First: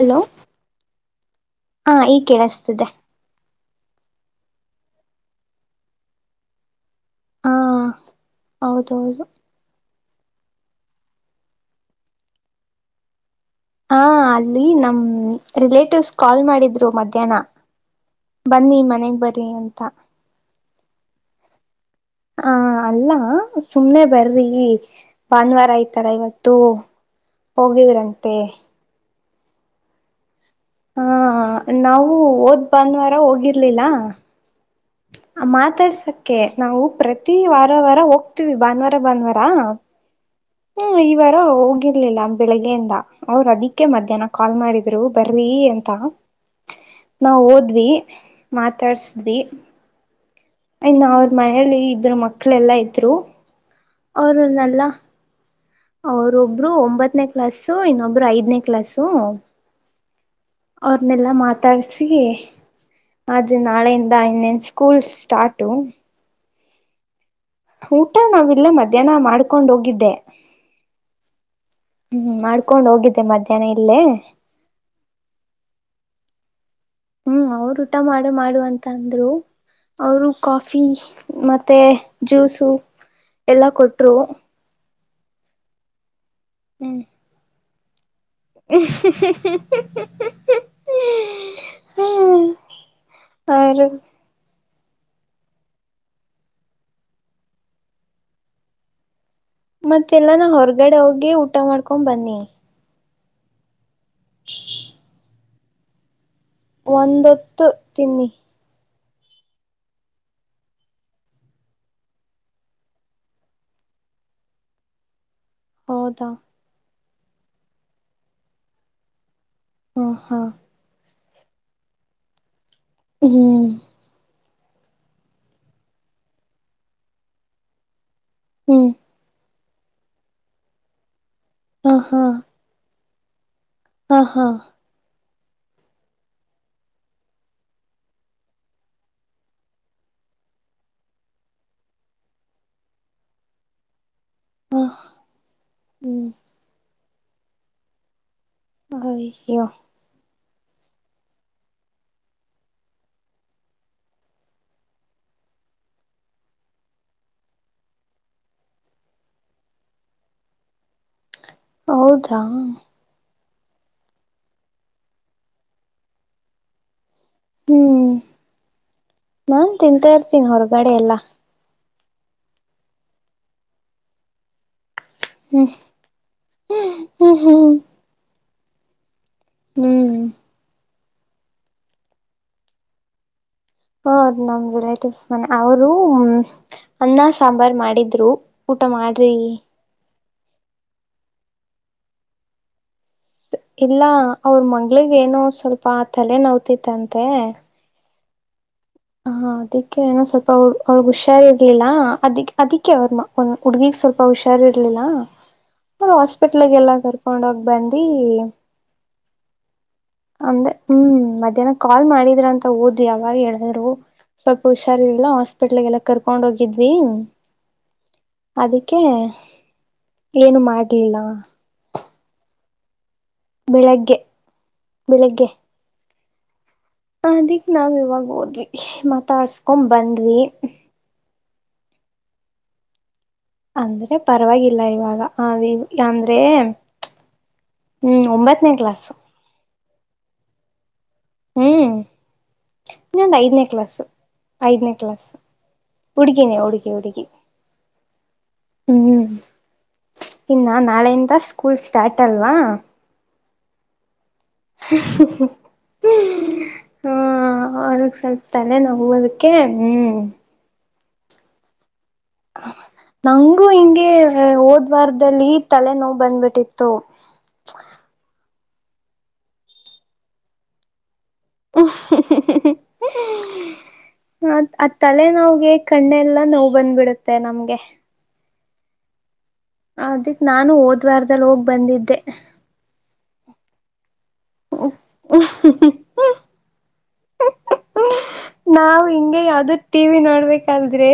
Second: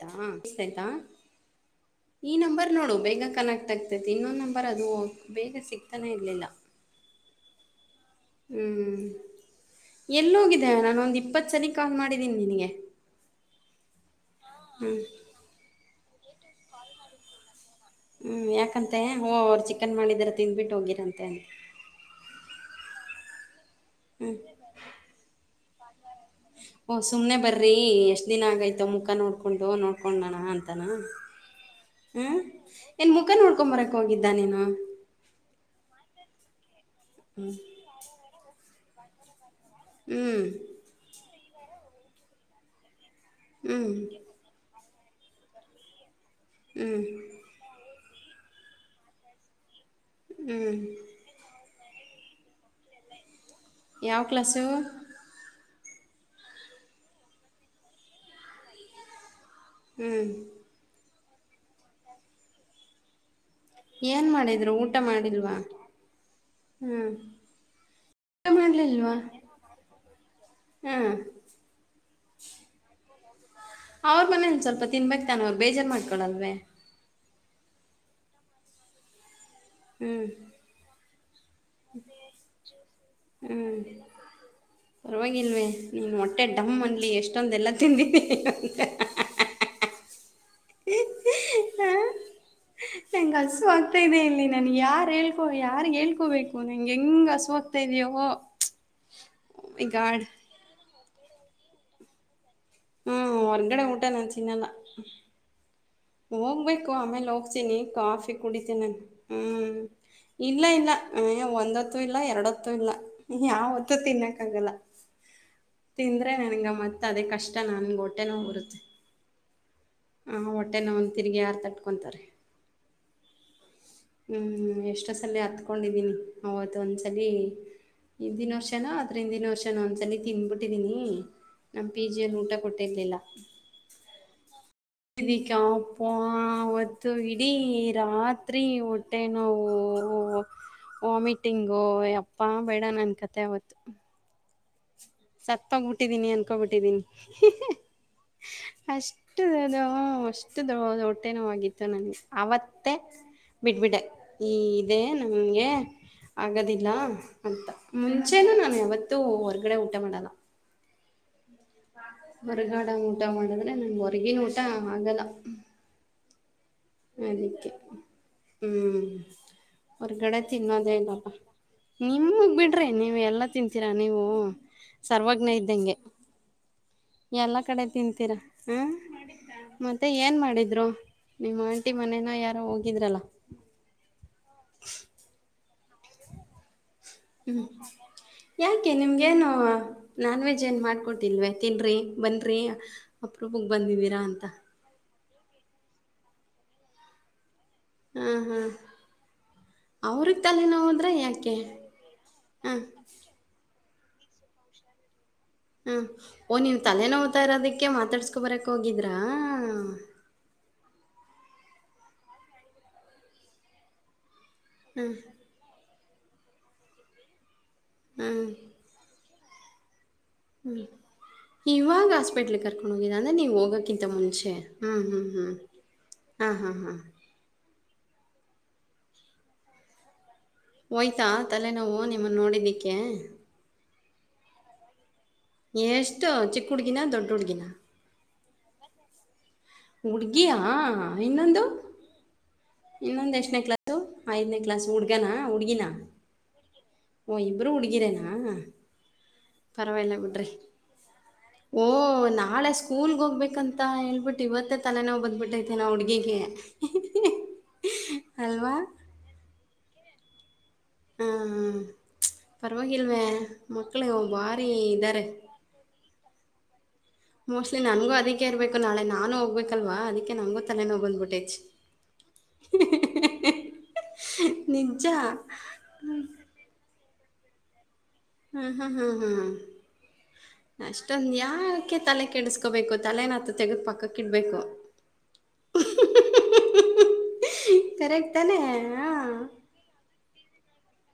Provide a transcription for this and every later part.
Hello ಯ್ ಆಯ್ತಾ ಹಾ ಈಗ ಈ ನಂಬರ್ ಕೇಳಿಸ್ತಿದೆ ನೋಡು ಬೇಗ ಕನೆಕ್ಟ್ ಆಗ್ತ ಇನ್ನೊಂದು ನಂಬರ್ ಅದು ಬೇರೆ ಸಿಗ್ತಾನೆ ಇರ್ಲಿಲ್ಲ ಹಾ ಹೌದ ಹೌದು ಎಲ್ಲಿಹೋಗಿದೆ ನಾನೊಂದು ಇಪ್ಪತ್ತು ಸಲ ಕಾಲ್ ಮಾಡಿದ್ದೀನಿ ನಿನಗೆ ನಮ್ಮ್ ರಿಲೇಟಿವ್ಸ್ ಕಾಲ್ ಮಾಡಿದ್ರು ಮಧ್ಯಾಹ್ನ ಹ್ಮ್ ಬನ್ನಿ ಯಾಕಂತೆ ಮನೆಗ್ ಹೋ ಬರ್ರಿ ಅವ್ರು ಅಂತ ಚಿಕನ್ ಮಾಡಿದ್ರ ತಿಂದ್ಬಿಟ್ಟು ಹೋಗಿರಂತೆ ಹಾ ಅಲ್ಲ ಸುಮ್ನೆ ಬರ್ರಿ ಭಾನುವಾರ ಆಯ್ತು ಓ ಸುಮ್ನೆ ಬರ್ರಿ ಎಷ್ಟ್ ಹೋಗಿವ್ರಂತೆ ದಿನ ಆಗೈತ ಮುಖ ನೋಡ್ ಕೊಂಡು ನೋಡ್ಕೊಂಡೋಣ ಅಂತ ಹಾ ನಾವು ಓದ್ ಏನು ಬಾನವಾರ ಮುಖ ಹೋಗಿರ್ಲಿಲ್ಲ ನೋಡ್ಕೊಂಬರಕ್ಕೆ ಹೋಗಿದ್ದ ನೀನು ಮಾತಾಡ್ಸಕ್ ಓಕೆ ನಾವು ಪ್ರತಿ ವಾರ ವಾರ ಹೋಗ್ತೀವಿ ಭಾನುವಾರ ಬಂದವಾರಾ ಹ್ಞೂ ಹ್ಮ ಈವಾಗ ಹೋಗಿರ್ಲಿಲ್ಲ ಬೆಳಿಗ್ಗೆಯಿಂದ ಅವ್ ಹ್ಞೂ ಅದಿಕ್ಕೆ ಮಧ್ಯಾಹ್ನ ಕಾಲ್ ಮಾಡಿದ ಇಬ್ರು ಬರ್ರಿ ಎಂತ ಹ್ಞೂ ನಾ ಓದ್ವಿ ಮಾತಾಡ್ಸಿದ್ಿ ಹ್ಞೂ ಯ ನ ಅವ್ರ ಮನೇಲಿ ಇದ್ರ ಮಕ್ಕ ಮಕ್ಳ ಎಲ್ಲಾ ಇದ್ರು ಯಾವ ಕ್ಲಾಸು ಅವ್ರನ್ನೆಲ್ಲಾ ಅವ್ರೊಬ್ರು ಒಂಬತ್ತನೇ ಕ್ಲಾಾಸು ಇನ್ನೊಬ್ರು ಐದನೇ ಕ್ಲಾಾಸು ಹ್ಮ್ ಅನ್ನೆಲ್ಲಾ ಮಾತಾಡ್ಸಿ ಅದು ನಾಳೆಯಿಂದ ಏನು ಇನ್ನೆನ್ ಮಾಡಿದರು ಸ್ಕೂಲ್ ಸ್ಟಾರ್ಟು ಹ್ಮ್ ಊಟ ನಾವಲ್ಲ ಮಧ್ಯಾಹ್ನ ಮಾಡ್ಕೊಂಡ ಹೋಗಿದ್ದೆ ಹ್ಮ್ ಹ್ಮ್ ಮಾಡ್ಕೊಂಡ್ ಹೋಗಿದ್ದ ಮಧ್ಯೆ ಅವ್ರ ಮನೇಂದ ಸ್ವಲ್ಪ ತಿನ್ಬೇಕೇಕ್ ತಾನ ಅವ್ರು ಬೇಜಾರು ಮಾಡ್ಕೊಳಲ್ೇ ಹ್ಮ್ ಅವ್ರ ಊಟ ಮಾಡು ಮಾಡುವ ಅಂತ ಅಂದ್ರು ಹ್ಮ್ ಅವರು ಕಾಫಿ ಮತ್ತೆ ಜ್ಯೂಸು ಎಲ್ಲ ಕೊಟ್ಟರು ಪವಾಗಿಲ್ವೇ ನೀನು ಮೊಟ್ಟ ಮೆ ಡಮ್ ಅನ್ಲಿ ಎಷ್ಟೊಂದ ಎಲ್ಲ ತಿಿ ಹ ಹ ನಂಗಗೆ ಹಸು ಅವರು ಆಗ್ತಾ ಇದೆ ಇಲ್ಲಿ ನನ್ ಯಾರ್ ಹೇಳ್ಕೊ ಯಾರ್ಗ್ ಹೇಳ್ಕೋಬೇಕು ನಂಗೆ ಹೆಂಗ್ ಹಸವಾಗೋಗ್ತಾ ಇದ್ಯೋ ಮತ್ತೆ ಎಲ್ಲಾನ ಹೊರಗಡೆ ಹೋಗ್ ಊಟ ಮಾಡ್ಕೊಂಡ್ ಬನ್ನಿ ಹ್ಮ್ ಹೊರಂಗಡೆಊ ಊ ನ ಚಿನ್ನಲ್ಲ ಹೋಗ್ಬೇಕು ಆಮೇಲೆ ಒಂದೊತ್ತು ಹೋಗ್ತೀನಿ ತಿನ್ನಿ ಕಾಫಿ ಕುಡಿತೆ ನಾನು ಹ್ಮ್ ಇಲ್ಲ ಇಲ್ಲ ಒಂದತ್ತುೂ ಇಲ್ಲ ಎರಡತ್ತುೂ ಇಲ್ಲ ಯಾವತ್ತುೂ ತಿನ್ನಕ್ಕ ಆಗಲ್ಲ ತಂದ್ರ ಹೌದಾ ನನಗೆ ಮತ್ತೆ ಮ ಅದೇ ಕಷ್ಟ ನನ್ ಗಟ್ಟೆನ ರುತ್ತೆ ಹ ಹಾ ಒಂದು ತಿರುಗಿ ಯಾರು ತಟ್ಕೊಂತಾರೆ ಹ್ಮ್ ಹ್ಞೂ ಎಷ್ಟೊ ಸಲ ಹತ್ಕೊಂಡಿದ್ದೀನಿ ಅವವತ್ತು ಒಂದ್ಸಲ ಹಿಂದಿನ ವರ್ಷನ ಹ್ಮ್ ಆದ್ರ ಹಿಂದಿನ ವರ್ಷ ನ ಒಂದ್ಸಲ ತಿಿಂದಬಿಟ್ಟಿದೀನಿ ನಮ್ ಹ ಪಿ ಜಿಯನ್ ಊಟ ಕೊಟ್ಟಿರ್ಲಿಲ್ಲ ಹಾ ಹಾ ಹ ಪ್ಪಾ ಅವತ್ತು ಇಡೀ ರಾತ್ರಿ ಹೊಟ್ಟೆ ನೋವು ವಾಮಿಟಿಂಗು ಅಪ್ಪಾ ಬೇಡ ನನ್ ಕತೆೆ ಅವತ್ತು ಹಾ ಸತ್ತೋಗ್ಬಿಟ್ಟಿದ್ದೀನಿ ಅನ್ಕೋಬಿಟ್ಟಿದ್ದೀನಿ ಫ಼ಾ ಅಷ್ಟ ಅಯ್ಯೋ ಅದು ಅ ಇ ದ ದೊಡ್ಟ್ಟೆನೋ ಆಗಿತ್ತು ನನ್ಗೆ ಅವತ್ತೇ ಬಿಡ್ಬಿಡ ಈ ಇದೇ ನಂಗೆ ಆಗದಿಲ್ಲ ಅಂತ ಮುಂಚೆನ ನಾನು ಯಾವತ್ತುೂ ಹೊರಗಡೆ ಮಾಡದ ಹೌದಾ ಹೊರಗಾಡ ಮಊಟಾ ಮಾಡದ ಅ ನಮ್ ಹೊರಗಿನ ಊಟ ಆಗಲ್ಲ ಅದಕ್ಕೆ ಹ್ಮ್ ಹ್ಮ್ ನಾನ್ ಒ ತಿಂತಾ ಇರ್ತೀನಿ ಗಡತೆ ಹೊರಗಡೆ ಎಲ್ಲ ಇನ್ನೊದೇಲ್ಲಪ ನಿಮಗ್ ಬಿಡ್ರಿ ನೀವ ಎಲ್ಲಾ ತಿನ್ಂತೀರಾ ನೀವು ಸರ್ವಜ್ಞ ಹ್ಮ್ ಇದ್ದಂಗೆ ಹ್ಮ್ ಎಲ್ಲಾ ಹ್ಮ್ ಕಡೆ ತಿಂತೀ ಹ್ಮ್ ಮತ್ತೆ ಹ್ಮ್ ಏನ್ ಮಾಡಿದ್ರು ನಿಮ್ಮ ಆಂಟಿ ಮನೇನ ಯಾರು ಹೋಗಿದ್ರಲ್ಲ ಹರ್್ಟಿವ್ಸ್ ಮ ಅವ ಹುಕ್ಸ್ ಅನ್ನ ಸಾಂಬಾರು ಮಾಡಿದ್ರು ಊಟ ಯಾಕೆ ಮಾಡ್ರಿ ನಿಮ್ಗೇನು ನಾನ್ ವೆಜ್ ಏನು ಮಾಡ್ಕೊಟ್ಟಿಲ್ವ ತಿನ್ರಿ ಬನ್ರಿ ಅಪ್ರೂಪಕ್ ಎಲ್ಲಾ ಬಂದಿದ್ದೀರಾ ಅಂತ ಅವ್ರ ಮಂಗಗಳ ಏನೋ ಸ್ವಲ್ಪ ಆ ತಲೆ ನವ್ತಿತ್ತಂತೆ ಹ್ಮ್ ಹ್ಮ್ ಹಾ ಅದಿಕ್ಕೆ ಏನೋ ಸ್ವಲ್ಪ ಅವಳಗ್ ಹುಷಾರಿ ಯಾಕೆ ಇರ್ಲಿಲ್ಲ ಅದಿ ಹ ಅದಿ ಅವ್ರಮ್ಮ ಒ ಹುಡ್ಗಿಗ್ ಸ್ವಲ್ಪ ಪಹುಷಾರ ಇರ್ಲಿಲ್ಲ ಹ ಅವ್ರ ಓ ನೀನ್್ ಹಾಸ್ಪಿಟ್ಲ್ಗೆಲ್ಲ ತಲೆನೋ ಹ್ತಾ ಕರ್ಕೊಂಡೋಗ್ ಇರೋದಕ್ಕೆ ಬಂದಿ ಮಾತಾಡ್ಸ್ಕೊ ಬರಕ್ ಹೋಗಿದ್ರಾ ಅಮ್ದ ಹ್ಮ್ ಮಧ್ಯಾಹ್ನ ಕಾಲ್ ಮಾಡಿದ್ರ ಅಂತ ಓದ್ವಿ ಯಾವಾಗ ಹೇಳಿದ್ರು ಸ್ವಲ್ಪ ಹ ಹುಷಾರರ್ಿಲ್ಲ ಹಾಸ್ಪಿಟ್ಲ್ ಎಲ್ಲ ಕರ್ಕೊಂಡ್ ಹೋಗಿದ್ವಿ ಹ ಅದಕ್ಕೆ ಏನು ಮಾಡ್ಲಿಲ್ಲ [unintelligible] [unintelligible] ನೀ ಹೋಗಕ್ಕಿಂತ ಬೆಳಗ್ಗೆ ಮುಂಚೆ ಹ್ಮ್ ಹ್ಮ್ ಬೆಳಿಗ್ಗೆ ಹ್ಮ್ ಹಾ ಹಾ ನಾವು ಇವಾಗ ಹೋದ್ವಿ ಮಾತಾಡ್ಸ್ಕೊಂಡ ಬಂದ್ವಿ. ಹೋಯ್ತಾ ತಲೆನೋವು ನಿಮ್ಮನ್ನು ನೋಡಿದ್ದಿಕ್ಕೆ. ಅಂದ್ರೆ ಪರವಾಗಿಲ್ಲ ಈವಾಗಾ ಹಿ ಎಷ್ಟು ಅಂದ್ರೆ ಚಿಕ್ಕ ಹುಡುಗಿನ ದೊಡ್ಡ ಹುಡುಗಿನ ಹ್ಮ್ ಒಂಬತ್ತನೇ ಕ್ಲಾಸ್ ಹುಡುಗಿಯಾ ಇನ್ನೊಂದು ಹ್ಮ್ ಇನ್ನೊಂದ್ ಇನ್ನೊಂದು ಎಷ್ಟನೇ ಐದನೇ ಕ್ಲಾಸು ಐದನೇ ಕ್ಲಾಸ್ ಹುಡ್ಗನಾ ಹುಡ್ಗಿನಾ ಹುಡುಗಿನೇ ಹುಡುಗಿ ಹುಡುಗಿ ಓ ಇಬ್ರು ಹುಡ್ಗಿರೇನಾ ಹ್ಮ್ ಪರವಾಗಿಲ್ಲ ಬಿಟ್ರಿ ಇನ್ನ ನಾಳೆಯಿಂದ ಸ್ಕೂಲ್ ಓ ಸ್ಟಾರ್ಟ್ ಅಲ್ವಾ ನಾಳೆ ಸ್ಕೂಲ್ ಹೋ ಹೋಗ್ಬೇಕ ಅಂತ ಹೇಳ್ಬಿಟ್ಟು ಇವತ್ತೇ ತಲೆನೋವು ಬದ್ಬಿಟ್ಟೈತೆ ನಾ ಹುಡಗಿಗೆ. ಅವ್ರಗ್ ಸ್ವಲ್ಪ ತಲೆೆ ನೋವು ಅದಕ್ಕೆ ಹ್ಮ್ ಹ್ಮ ಹ್ಮ ನುಂಗು ಹಿಂಗೆ ಭಾರಿ ಹೋದ್ ಇದ್ದಾರೆ ವಾರದಲ್ಲಿ ತಲೆನೋವ ಬಂದ್ಬಿಟ್ಟ ತ್ತು ಮೋಸ್ಟ್ಲಿ ನನ್ಗೂ ಅದಕ್ಕೆ ಇರ್ಬೇಕು ನಾಳೆ ನಾನು ಹೋಗ್ಬೇಕಲ್ವಾ ಅದಕ್ಕೆ ನಗೂ ತಲೆನೋವು ಬಂದಬಿಟ್ಟತು ಆ ನಿಜ ತಲೆ ನೋವಗೆ ಕಣ್ಣೆ ಎಲ್ಲಾ ನೋ ಬಂದ್ಬಿಡುತ್ತೆ ಮತ್ತೆ ನಮ್ಗೆ ಹಾ ಹಾ ಹಾ ಹಾ ಅದಿಕ್ ನಾನು ಹೋದ್ ವಾರದಲ್ಲಿ ಹೋಗ್ ಬಂದಿದ್ದೆ ತೆಗೆದಪಕಕ್ಕ ಕಿಡ್ಬೇಕು ನಾವು ಹಿಂಗೆ ಯಾವ್ದು ಟಿವಿನ ಮಾಡ್ಬೇಕಾದ್ರೆ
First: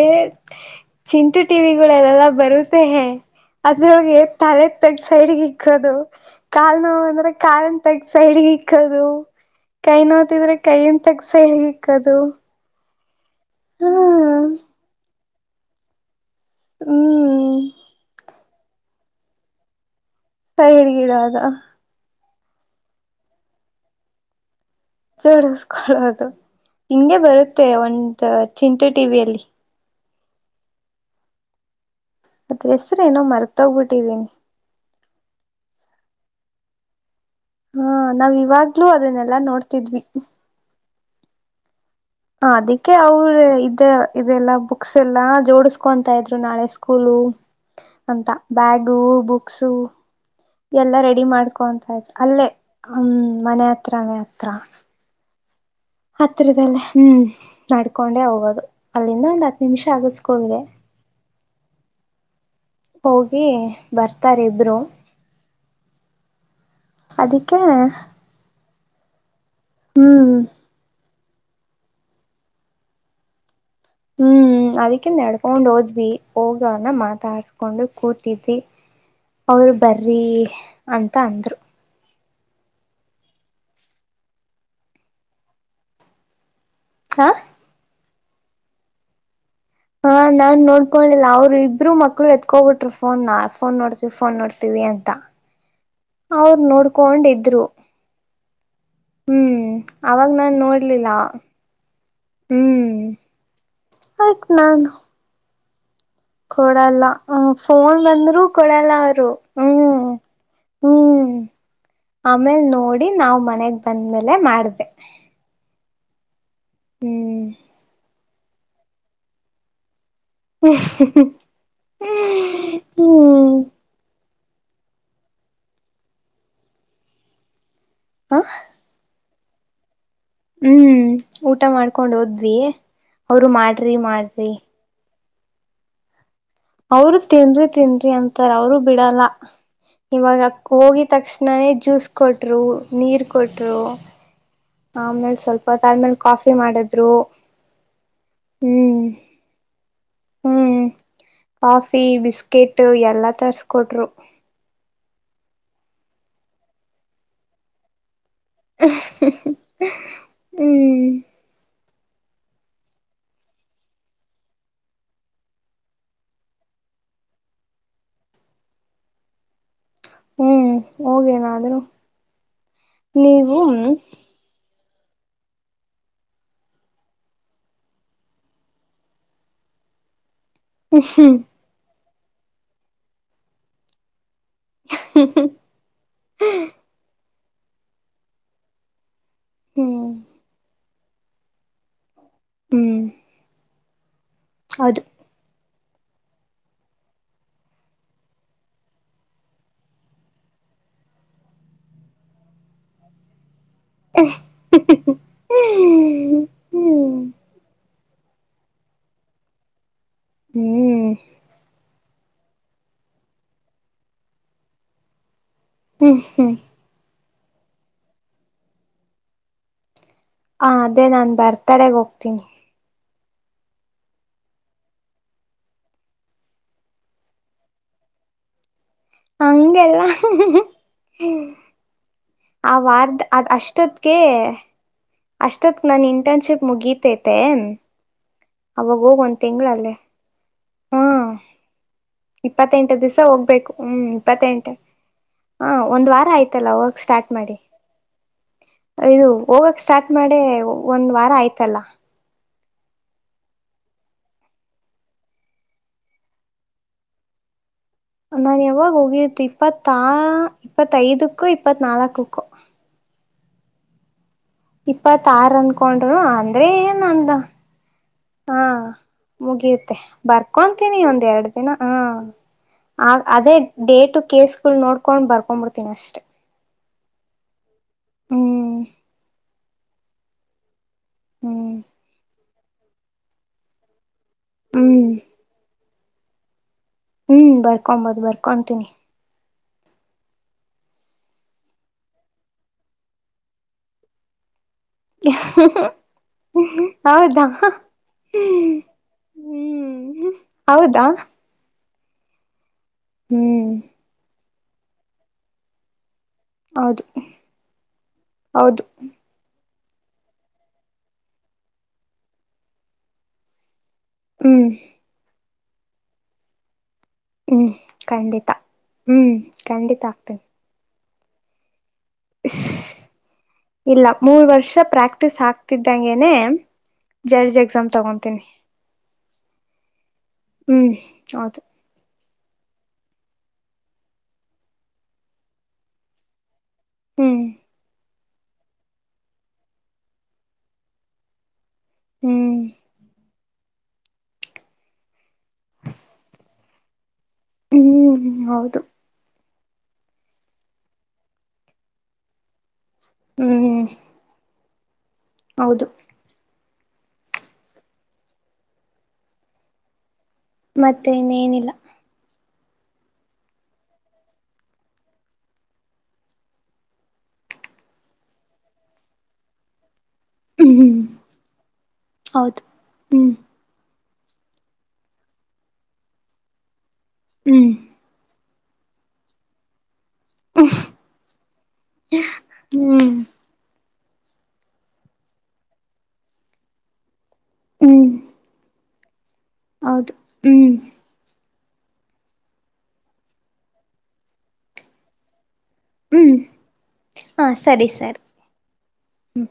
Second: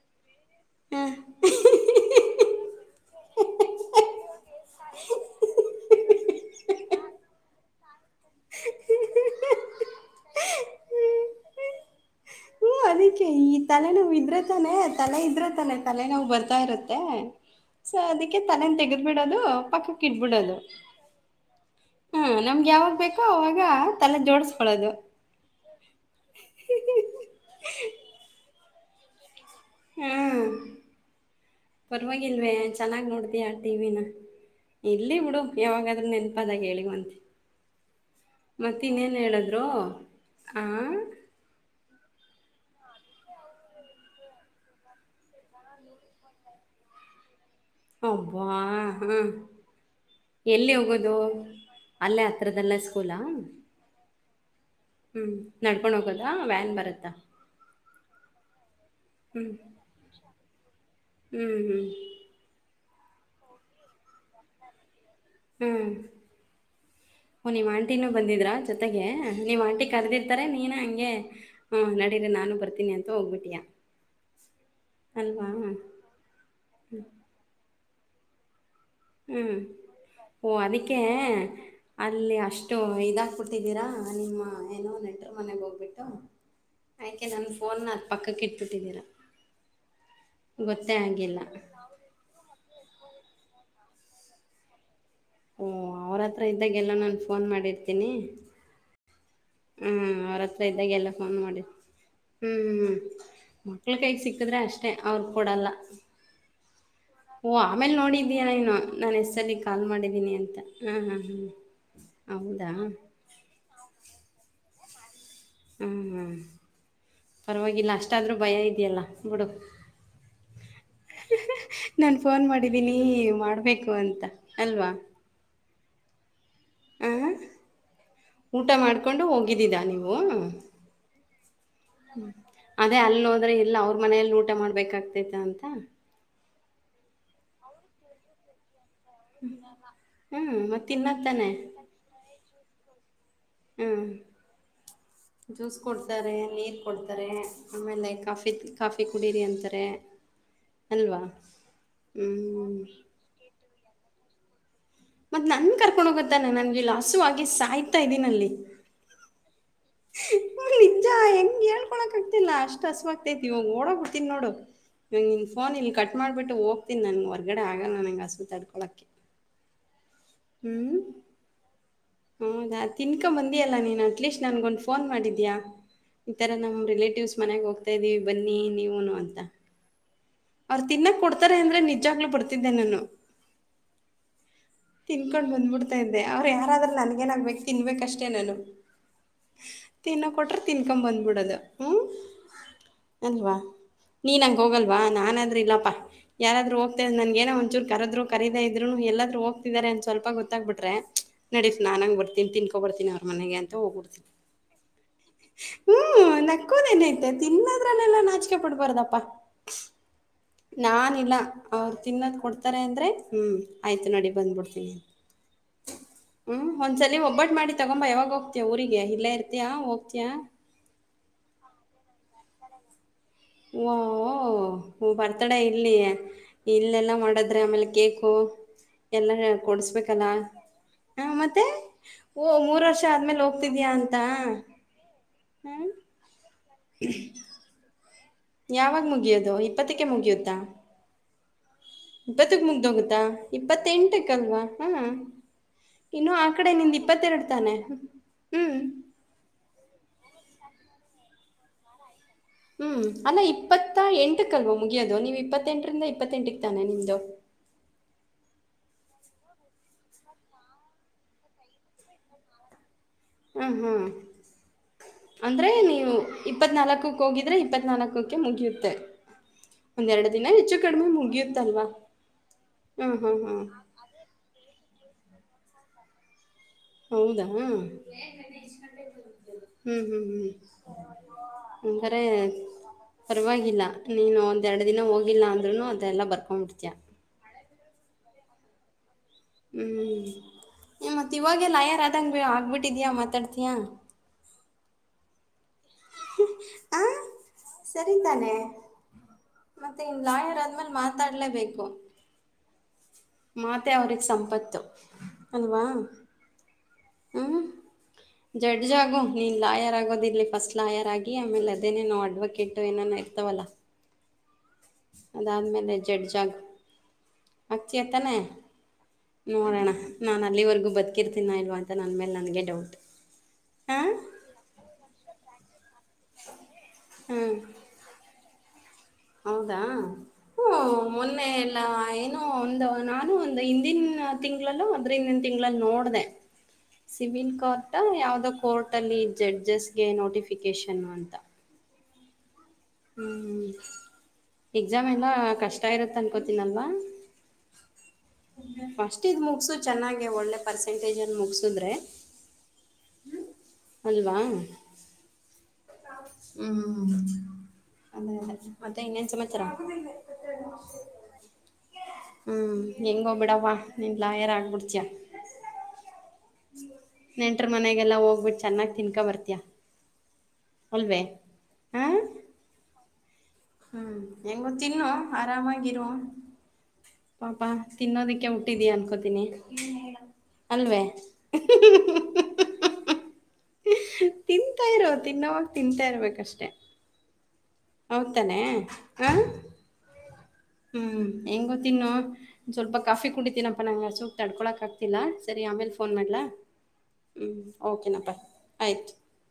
ಹಾ. ಚಿಂಟು ಟಿವಿಗಳೆಲ್ಲಲ್ಲಾ ಬರುತ್ತೆ ಹ ಅದ್ರೊಳಗೆ ತಲೆ ತಗ ಸೈಡ್ಗೆ ಇಕ್ಕೋದು ಕಾಲ್ ನೋ ಅಂದ್ರೆ ಕಾಲ್ ಸೈಡ್ ಇಕ್ಕದು ಕೈ ನೋಯಿತ್ತಿದ್ರೆ ಕೈಯನ್ ತಗ್ಗಿಸಿ ಸೈಡ್ ಗೆ ಇಕೊದು [unintelligible] ಈ ತಲೆನೋ ಇದ್ರ ತಾನೆ ತಲೆ ಇದ್ರೆ ತಲೆ ನಾವು ಬರ್ತ ಇರುತ್ತೆ ಹ್ಮ್ ಸೊ ಅದಕ್ಕೆ ತಲೆನ್ ತೆಗದ ಬಿಡದು ಪಕಕ್ ಸೈಡಿಡೋದು ಹ್ಮ ನಮ್ಗೆ ಯಾವಾಗ್ ಬೇಕೋ ಅವಾಗ ತಲೆ ಜೋಡ್ಸ್ ಚೋಡಿಸಕೊಳ್ಳದು ಹಿಂಗೆ ಬರುತ್ತೆ ಮತ್ತ ಒಂದು ಚಿಂಟು ಟಿವಿಯಲ್ಲಿ ಹ್ಮ್ ಪರವಾಗಿಲ್ವೇ ಅದ್ರ ಹೆಸ್ರ ಚೆನ್ನಾಗಿ ಏನೋ ನೋಡ್ತೀಯಾ ಟಿವಿನ ಮರ್ತೋಗ್ಬಿಟ್ಟಿದೀನಿ ಇಲ್ಲಿ ಬಿಡು ಯಾವಾಗಾದ್ರೂ ನೆನ್ಪದಾಗ ಹೇಳಿವಂತೆ ಹಾ ನಾವ್ ಮತ್ತ ಇವಾಗ್ಲೂ ಇನ್ನೇನ್ ಅದನ್ನೆಲ್ಲಾ ಹೇಳಿದ್ರು ನೋಡ್ತಿದ್ವಿ ಆ ಹ ಅದಕ್ಕೆ ಅವ್ರ ಇದ ಇದೆಲ್ಲಾ ಬುಕ್ಸ್ ಎಲ್ಲಾ ಜೋಡಸ್ಕೊಂತ ಇದ್ರು ನಾಳೆ ಸ್ಕೂಲು ಅಂತ ಅಬ್ಬಾ ಬ್ಯಾಗು ಹಾ ಬುಕ್ಸು ಎಲ್ಲಿ ಎಲ್ಲ ಹೋಗೋದು ರೆಡಿ ಮಾಡ್ಕೊಂತ ಆ್ತ ಅಲ್ಲೇ ಹತ್ರದಲ್ಲೇ ಹ್ಮ್ ಸ್ಕೂಲಾ ಮನೆ ಹತ್ರನೆ ಹತ್ರ ಹತ್ರ ಹ್ಮ್ ಹತ್ರಿರದಲ್ಲೇ ಹ್ಮ್ ನಡ್ಕೊಂಡೆ ಹೋಗೋದು ಅಲ್ಲಿಂದ ಒಂದ್ ಹತ್ ನಿಮಿಷ ಆಗದು ಸ್ಕೂಲ್ಗೆ ಹೂ ಹೂ ಹೋಗಿ ಬರ್ತಾರೆ ಇಬ್ರು ಹ್ಮ್ ಓ ಅದಕ್ಕೆ ನೀವು ಆಂಟೀನು ಬಂದಿದ್ರಾ ಜೊತೆಗೆ ನೀಮ್ಮ ಆಂಟಿ ಹ್ಮ್ ಕರೆದಿರ್ತಾರೆ ನೀನು ಹಂಗೆ ಹಾ ನಡೀರಿ ನಾನು ಬರ್ತೀನಿ ಅಂತ ಹೋಗ್ಬಿಟಿಯಾ ಹ್ಮ್ ಅದಕ್ಕಿಂತ ನಡ್ಕೊಂಡ್ ಹೋದ್ವಿ ಹೋಗವನ ಮಾತಾಡ್ಸ್ಕೊಂಡು ಕೂತಿದ್ವಿ ಹ್ಮ್ ಅವರು ಬರ್ರಿ ಓ ಅದಕ್ಕೆ ಅಂತ ಅಂದ್ರು ಅಲ್ಲಿ ಅಷ್ಟು ಇದಾಗಿಬಿಟ್ಟಿದ್ದೀರಾ ನಿಮ್ಮ ಏನೋ ನೆಂಟರು ಮನೆಗೆ ಹೋಗ್ಬಿಟ್ಟು ಆಯ್ಕೆ ಹ ನನ್ ಫೋನ್ ನಾ ಪಕ್ಕಕ್ಕೆ ಇಟ್ಟ ಬಿಟ್ಟಿದ್ದೀರ ಹಾ ನಾನ್ ನೋಡ್ಕಳಿಲ್ಲ ಅವ್ರು ಇಬ್ರು ಮಕ್ಳು ಎತ್ಕೊ್ಬಿಟ್ರು ಫೋನ್ ನಾ ಫೋನ್ ನೋಡ್ತೀವಿ ಫೋನ್ ನೋಡ್ತೀವಿ ಅಂತ ಓಹ ಅವ್ರ ಹತ್ರ ಅವ್ರು ಇದ್ದಾಗೆಲ್ಲ ನಾನು ಫೋನ್ ನೋಡ್ಕೊಂಡಿದ್ರು ಮಾಡಿರ್ತೀನಿ ಹ್ಮ್ ಹ್ಮ ಅವಾಗ ಅವ್ರ ನಾನ್ ಹತ್ರ ಇದ್ದಾಗೆ ನೋಡ್ಲಿಲ್ಲ ಎಲ್ಲಾ ಫೋನ್ ಮಾಡಿ ಹೂ ಹೂ ಹೂ ಹ್ಮ್ ಮಕ್ಳ ಕೈಗ್ ಸಿಕ್ಕದ್ರೆ ಅಷ್ಟೇ ಅವ್ರ ಕೊ ಡಲ್ಲ ಕೋಡ ಲ್ಲ ಫೋನ್ ಬಂದ್ರೂ ನೋಡಿದ್ದೀಯ ನೀನು ಕೊಡಲ್ಲ ನಾನು ಅವರು ಎಷ್ಟಲ್ಲಿ ಕಾಲ್ ಹ್ಮ್ ಮಾಡಿದ್ದೀನಿ ಅಂತ ಹಾಂ ಹಾಂ ಹ್ಮ್ ಹಾಂ ಆಮೇಲ್ ಹೌದಾ ನೋಡಿ ನಾವ್ ಮನೆಗ್ ಬಂದ್ಮೇಲೆ ಮಾಡ್ದೆ ಹ್ಮ್ ಹಾ ಹ್ಮ್ ಪರವಾಗಿಲ್ಲ ಅಷ್ಟ ಆದ್ರೂ ಭಯ ಇದೆಯಲ್ಲ ಬಿಡು ನಾನು ಫೋನ್ ಮಾಡಿದ್ದೀನಿ ಹ್ಮ್ ಮಾಡ್ಬೇಕು ಅಂತ ಅಲ್ವಾ ಆ ಹ ಊಟ ಮಾಡ್ಕೊಂಡು ಹೋಗಿ ಇದಗ ಇದೀಾ ನೀವು ಹ್ಮ್ ಊಟ ಮಾಡ್ಕೊಂಡ್ ಹೋದ್ವಿ ಅದೇ ಅಲ್ಲಿ ಅವರು ಹೋದ್ರೆ ಎಲ್ಲ ಅವ್ರ ಮಾಡ್ರಿ ಮನೆಯಲ್ಲಿ ಊಟ ಮಾಡ್ರಿ ಮಾಡ್ಬೇಕಾಗ್ತ ತದ ಅಂತ ಅವರು ತಿಂದ್ರಿ ತಿಂದ್ರಿ ಅಂತಾರ ಅವರು ಬಿಡಲ್ಲ ಇವಾಗ ಹ್ಞೂ ಮತ್ತೆ ಹೋಗಿದ ತಿನ್ನತ್ತಾನೆ ತಕ್ಷಣನೇ ಜ್ಯೂಸ್ ಕೊಟ್ರು ನೀರ್ ಕೊಟ್ರು ಹ್ಞೂ ಆಮೇಲೆ ಸ್ವಲ್ಪ ಜ್ಯೂಸ್ ಹೊತ್ತಾದ್ಮೇಲ್ ಕೊಡ್ತಾರೆ ಕಾಫಿ ನೀರು ಮಾಡಿದ್ರು ಕೊಡ್ತಾರೆ ಆಮೇಲೆ ಕಾಫಿ ಕಾಫಿ ಹ್ಮ್ ಕುಡೀರಿ ಅಂತಾರೆ ಹ್ಮ್ ಅಲ್ವಾ ಕಾಫಿ ಹ್ಞೂ ಬಿಸ್ಕೆಟ್ ಎಲ್ಲ ತರ್ಸ್ಕೊಟ್ರರು ಹ ಮತ್ ನನ್ ಕರ್ಕೊಂಡ್ ಹೋಗತಾನೆ ನನ್ಗೆ ಲ ಹಸುಗ ಸಾಯ್ತಾ ಇದೀನ ಅಲ್ಲಿ ಹ್ಮ್ಮ್. ಲಿಜಾ ಹೆಂಗಗೆಳ್ ಕಡ್ಕೊಳಕಕ್ ಆಗ್ತಿಲ್ಲ ಅಷ್ಟ ಹಸು ಆಗ್ತೈತಿ ಇವಾಗ ಓಡೋಗ ಹತಿನಿ ನೋಡು ಇವಂಗ್ನ್ ಫೋನ್ ಇಲ್ಲಿ ಕಟ್ ಮಾಡ್ಬಿಟ್ಟು ಹೋಗ್ತನಿ ನನ್ಗೆ ಹೊರ್ಗಡೆ ಆಗಲ್ಲ ನಂಗೆ ಹಸು ತಡ್ಕೊಳಕ್ಕೆ ಹ್ಮ್ ಹೌದಾ ತಿನ್ಕೊ ಬಂದಿ ನೀವು ಅಲ್ಲ ಹ್ಮ್ ನೀನ್ ಅಟ್ಲೀಸ್ಟ್ ನನ್ ಗೊ ಫೋನ್ ಮಾಡಿದೀಯ ಈ ಥರ ನಮ್ಮ ರಿಲೇಟಿವ್ಸ್ ಮನೆಗೆ ಹೋಗ್ತಾ ಇದೀವಿ ಬನ್ನಿ ನೀವುನು ಅಂತ ಅವ್ರರು ತಿನ್ನಾಕ್ ಕೊಡ್ತಾರೆ ಅಂದ್ರೆ ನೆ ಹೆಜಾಗ್ಲು ಬಡ್ತಿದ್ದೆ ನಾನು ತಿನ್ಕೊಂಡ್ ಬಂದ್ಬಿಡ್ತಾ ಇದ್ದೆ ಅವ್ರು ಯಾರಾದ್ರೂ ನನ್ಗೇನಾಗಗ್ಬೇಕು ತಿನ್ಬೇಕಷ್ಟೇ ನಾನು ಹ್ಮ್ ತಿನ್ನ ಕೊಟ್ರ ತಿನ್ ಕ ಬಂದ್ಬಿಡದು ಹ್ಮ್ ಹ್ಮ್ ಎಲ್ಲವಾ ನೀನ ಹಂಗೆ ಹೋಗಲ್ವಾ ಹೌದು ನಾನಾದ್ರೂ ಇಲ್ಲಪ್ಪ ಯಾರಾದ್ರರು ಹೋಗ್ತ್ ನನ್ ನೋ ಒಂಚೂರು ಕರದ್ರು ಕರೀದ ಇದ್ೂನು ಎಲ್ಲಾದ್ೂ ಹೋಗ್ತಿದಾರೆ ಅನ್ ಸ್ವಲ್ಪ ಗೊತ್ತಾಗ್ ಬಿ್ರ ನಡಸ್ ನಾನನ್ಂಗ ಬರ್ತೀನಿ ತಿನ್ಕೊ ಬರ್ತೀಿ ಅವ್ರ ಮನೆಗೆ ಅಂತ ತ ಕುಡ್ತಿ ಹ್ಮ್ ಹ್ಮ್ ನಕ್ಕೋದ ಹ್ಮ್ ಹ್ಮ್ ನೈತೆ ತಿನ್ನ ್ರಲ್ಲೆಲ್ಲ ನಾಚಿಕೆ ಪಡ್ಬಾರದಪ್ಪ ಹ್ಮ್ ನಾನ ಇಲ್ಲ ಅವರು ತಿನ್ನೋದ್ ಕೊಡ್ತಾರೆ ಅಂದ್ರೆ ಹ್ಮ್ ಆಯ್ತು ನೋಡಿ ಬಂದ್ಬಿಡ್ತೀನಿ ಹ್ಮ್ ಒಂದ್ಸಲ ಒಬ್ಬಟ್ಟ ಮಾಡಿ ತಗೊಂಬಾ ಯಾಗೋಗತೇವೆ ಊರಿಗೆ ಎಲ್ಲ ಇತಿಯಾ ಹೋಗ್ತೀಯಾ ಹ ಅದೇ ನಾನ್ ಬರ್ತಡೆಗ್ ಹೋಗ್ತೀನಿ ಓ ಓ ಹ ಬರ್ತಡೇ ಇಲ್ಲಿ ಇಲ್ಲೆಲ್ಲಾ ಮಾಡದ್ರೆ ಆಮೇಲೆ ಕೇಕು ಎಲ್ಲ ಹಂಗೆಲ್ಲ ಕೊಡಿಸ್ಬೇಕಲ್ಲ ಹ ಮತ್ತೆ ಓ ಆ ಮೂರ್ ವರ್ಷ ವಾರದ ಆದ್ಮೇಲೆ ಅದ್ ಹೋಗ್ತಿದ್ಯಾ ಅಷ್ಟೊತ್ಗೆ ಅಂತ ಅಷ್ಟೊತ್ ನನ್ ಇಂಟರ್ನ್ಶಿಪ್ ಮುಗತೈತೆ ಯಾವಾಗ ಮುಗಿಯೋದು ಇಪ್ಪತ್ತಕ್ಕೆ ಮುಗಿಯುತ್ತಾ ಹಾ ಇಪ್ಪತಿಗೆ ಇಪ್ಪತ್ತೆಂಟು ಮುಗ್ದ್ಹೋಗುತ್ತಾ ದಿವ್ಸ ಹೋಗ್ಬೇಕು ಇಪ್ಪತ ಹ್ಮ್ ಎಂಟಿಗೆ ಅಲ್ವಾ ಇಪ್ಪತ್ತೆಂಟು ಹ ಒಂದ್ ವಾರ ಆಯ್ತಲ್ಲ ಹೋಗಕ್ ಸ್ಟಾರ್ಟ್ ಮಾಡಿ ಇದು ಹೋಗಕ್ ಸ್ಟಾರ್ಟ್ ಮಾಡಿ ಒಂದ್ ವಾರ ಆಯ್ತಲ್ಲ ಹ್ಮ್ ಅಲ್ಲ ಇಪ್ಪತ್ತ ಎಂಟಕ್ಲ್ವಾ ಮುಗಿಯೋದು ನೀವುಇಪ್ಪತ್ತೆಂಟರಿಂದ ಇಪ್ಪತ್ತೆಂಟಕ್ ತಾನೆ ನಿಮ್ದು ನಾನ್ ಯಾವಾಗ ಹೋಗಿತ್ತು ಇಪ್ಪತ್ ಐದು ಇಪ್ಪತ್ತೈದಕ್ಕೂ ಇಪ್ಪತ್ ನಾಲ್ಕಕ್ಕೂ ಹ್ಮ್ ಹ್ಮ್ ಇಪ್ಪತ್ತಾರ ಅಂದ್ರೆ ನೀವು ಅಂದಕೊಂಡ್ರು ಅಂದ್ರೆ ಏನ್ ಇಪ್ಪತ್ನಾಲ್ಕಕ್ ನಂದ ಹೋಗಿದ್ರೆ ಇಪ್ಪತ್ನಾಲ್ಕಕ್ಕೆ ಹಾ ಮುಗಿಯುತ್ತೆ ಮುಗಿಯುತ್ತೆ ಒಂದೆರಡು ದಿನ ಹೆಚ್ಚು ಬರ್ಕೊಂತೀನಿ ಕಡಿಮೆ ಒಂದ್ ಎರಡ್ ದಿನ ಮುಗಿಯುತ್ತಲ್ವಾ ಹಾ ಹಾ ಆ ಹಾ ಅದೇ ಹಾ ಡೇಟು ಕೇಸ್ಗಳು ನೋಡ್ ಕೊಂಡ್ ಬರ್ಕೊಂಡ್ಂಬಿಡ್ತೀನಿ ಅಷ್ಟೇ ಹೌದಾ ನ್ನೆ ಇಷ್ಟ [inaudible] ಹ್ಞೂ ಹ್ಞೂ ಹ್ಮ್ ಹ್ಞೂಂದರೆ ಪರವಾಗಿಲ್ಲ ನೀನು ಒಂದೆ ಎರಡು ದಿನ ಹ್ಮ್ ಹೋಗಿಲ್ಲ ಅಂದರುೂ ಅ ಎಲ್ಲ ಬರ್ಕೊಂಡ್ಬಿಟ್ಟಿಯ ಹ್ಮ್ ಬರ್ಕೊಬೋದು ಬರ್ಕೊಂತೀನಿ ಹ್ಮ್ ಮತ್ತ ಇವಾಗೆಲ್ಲ ಆಯಾರ ಆದಂಗಗೆ ಆಗ್ಬಿಟ್ಟಿದಯಾ ಮಾತಾಡ್ತೀಯಾ ಆ [inaudible] ಹೌದಾ ಸರಿ ಹ್ಮ ತಾನೆ ಮತ್ತೆ ಇನ್ ಲಾಯರ್ ಆದ್ಮೇಲೆ ಹೌದಾ ಹ್ಮ್ ಮತ್ತೆ ಅವ್ರಿಗೆ ಸಂಪತ್ತ ಅಲ್ವಾ ಹೌದು ಹ್ಮ್ ಹೌದು ಜಡ್ಜಾಗು ಇನ್ ಲಾಯರ್ ಆಗೋದ ಇಲ್ಲಿ ಫಸ್ಟ್ ಲಾಯರ್ ಆಗಿ ಆಮೇಲೆ ಅದೇನೇ ನಾವು ಅಡ್ವೊಕೇಟ್ ಏನ ಇರ್ತವಲ್ಲ ಹ್ಮ್ ಅದಾದಮೇಲೆ ಜಡ್ಜ್ ಜಾಗು ಹ್ಮ್ ಖಂಡಿತ ಹ್ಮ್ ಖಂಡಿತ ಆಗ್ತೇನೆ ಇರ್ತಿನೇ ಇಲ್ವಂತೆ ಇಲ್ಲ ಹಾಂ ಮೂರ್ ವರ್ಷ ಪ್ರಾಕ್ಟಿಸಸ್ ಆಕ್ತಿದ್ದಂಗನೆ ಹ್ಮ್ ಜಡ್ಜ್ ಎಕ್ಸಾಮ್ ತಗೊತೀನಿ ಹೌದಾ ಹ್ಮ್ ಹೌದು ಇ ಒಂದು ನಾನು ಒಂದ್ ಹಿಂದಿನ ತಿಂಗಳಲ್ಲ ಅದ್ರ ಹಿಂದಿನ ತಿಂಗಳಲ್ಲಿ ನೋಡ್ದ ಹ್ಮ್ ಸಿವಿಲ್ ಕೋರ್ಟ್ ಯಾವ್ದ ಕೋರ್ಟ್ ಅಲ್ಲಿ ಜಡ್ಜಸ್ಗೆ ನೋಟಿಫಿಕೇಶನ್ ಅಂತ ಹ್ಮ್ ಹ್ಮ್ ಎಕ್ಸಾಮ್ ಎಲ್ಲ ಕಷ್ಟ ಇರುತ್ತ ಅನ್ಕೋತೀನಲ್ವಾ ಹ್ಮ್ ಹೌದು ಫಸ್ಟ್ ಇದ್ ಮುಗಸು ಚೆನ್ನಾಗೆ ಒಳ್ಳೆ ಪರ್ಸೆಂಟೇಜಲ್ಲಿ ಮುಗಸಿದ್ರೆ ಹ್ಮ್ ಅಲ್ವಾ ಹೌದು ಹ್ಮ್ ಅ ಮತ್ತೆ ಇನ್ನೇನ್ ಸಮಚರ ಮತ್ತೆ ಇನ್ೇನಿಲ್ಲ ಹಾ ಹೆಂಗ ಹೋಗ್ಬಿಡವಾ ನೀನ್ ಲಾಯರ್ ಆಗ್ಬಿಡ್ತಿಯ ನೆಂಟ್ರ ಮನೆಗೆಲ್ಲ ಹೋಗ್ಬಿಟ್ಟು ಚೆನ್ನಾಗಿ್ ತಿನ್ಕೊ ಬರ್ತಯ ಹ್ಮ ಹ್ಮ್ ಹೌದು ಹ್ಮ್ ಹ್ಮ್ ಹೆಂಗ ತಿನ್ನು ಆರಾಮಾಗಿರುವ ಹ್ಮ್ ಪಾಪಾ ತಿನ್ನೋದಕ್ಕೆಟ್ಟ ಟ್ಟೀ ಅನ್ಕೋತೀನಿ ಅಲ್ವೇ ಹ್ಮ್ ತಿಂತಾ ಇರೋ ತಿನ್ನೋವಾಗ ತಿಂತಾ ಇರ್ಬೇಕಷ್ಟೆ ಹ್ಮ್ ಹೌದ್ ತಾನೆ ಹ ಹೌದು ಹ್ಮ್ ಹೆಂಗೋ ತಿನ್ನ ಸ್ವಲ್ಪ ಕಾಫಿ ಕುಂಡಿತೀನಪ್ಪ ನಂಗೆ ಅ ಸೂಕ್ ತಡ್ಕೊಳಕ ಆಗ್ತಿಲ್ಲ ಸರಿ ಆಮೇಲೆ ಫೋನ್ ಹ್ಮ್ ಮಾಡಲ ಹಾ ಹ್ಞೂ ಸರಿ ಸರಿ ಓಕೆನಾಪ್ಪ ಆಯಿತು ಹ್ಮ್